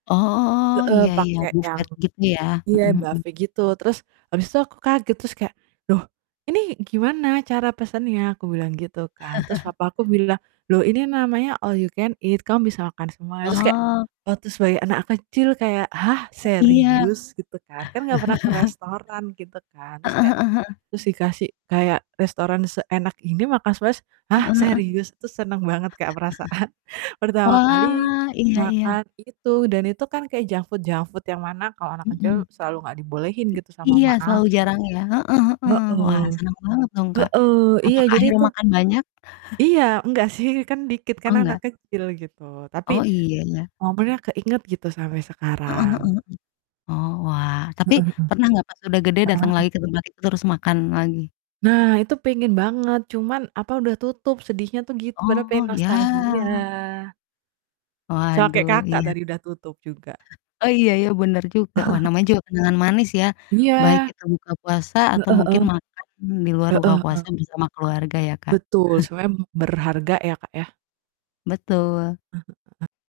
Oh. Heeh, Iya iya. pakai yang Buffet gitu ya. iya, Mhm mhm. buffet gitu, terus habis itu aku kaget terus kayak, "Loh ini gimana cara pesannya?" Aku bilang gitu kan, terus papaku bilang, "Loh ini namanya all you can eat kamu bisa makan semuanya," terus kayak Oh. waktu sebagai anak kecil kayak, "Hah Iya. serius?" Gitu kan kan gak pernah ke restoran gitu kan. Terus Heeh kayak heeh heeh. terus dikasih kayak restoran seenak ini makan sepuas "Hah, Heeh heeh. serius?" Itu seneng banget Kak perasaan pertama kali Wah, iya iya. makan itu dan itu kan kayak junk food junk food yang mana kalau anak Hmm. kecil selalu nggak dibolehin gitu sama Iya, mama selalu jarang aku. ya. Heeh heeh, wah Heeh. seneng banget dong Kak, Heeh, iya, apakah jadi akhirnya itu makan banyak? Iya enggak sih kan dikit kan Oh anak nggak. kecil gitu, tapi Oh iya ya. momennya keinget gitu sampai Heeh heeh sekarang. heeh. Oh wah, tapi Heeh heeh. pernah gak pas udah gede Heeh dateng heeh. lagi ke tempat itu terus makan lagi? Nah, itu pengen banget cuman apa, udah tutup sedihnya tuh gitu padahal Oh, pengen nostalgia. ya. Sama kayak Waduh, Kakak iya. tadi udah tutup juga. Oh, iya ya, bener juga. Wah namanya juga kenangan manis ya baik Iya. kita buka puasa Heeh atau heeh. mungkin makan di luar buka Heeh heeh. puasa bersama keluarga ya Kak. Betul, sebenernya berharga ya, Kak ya. Betul. Heeh heeh.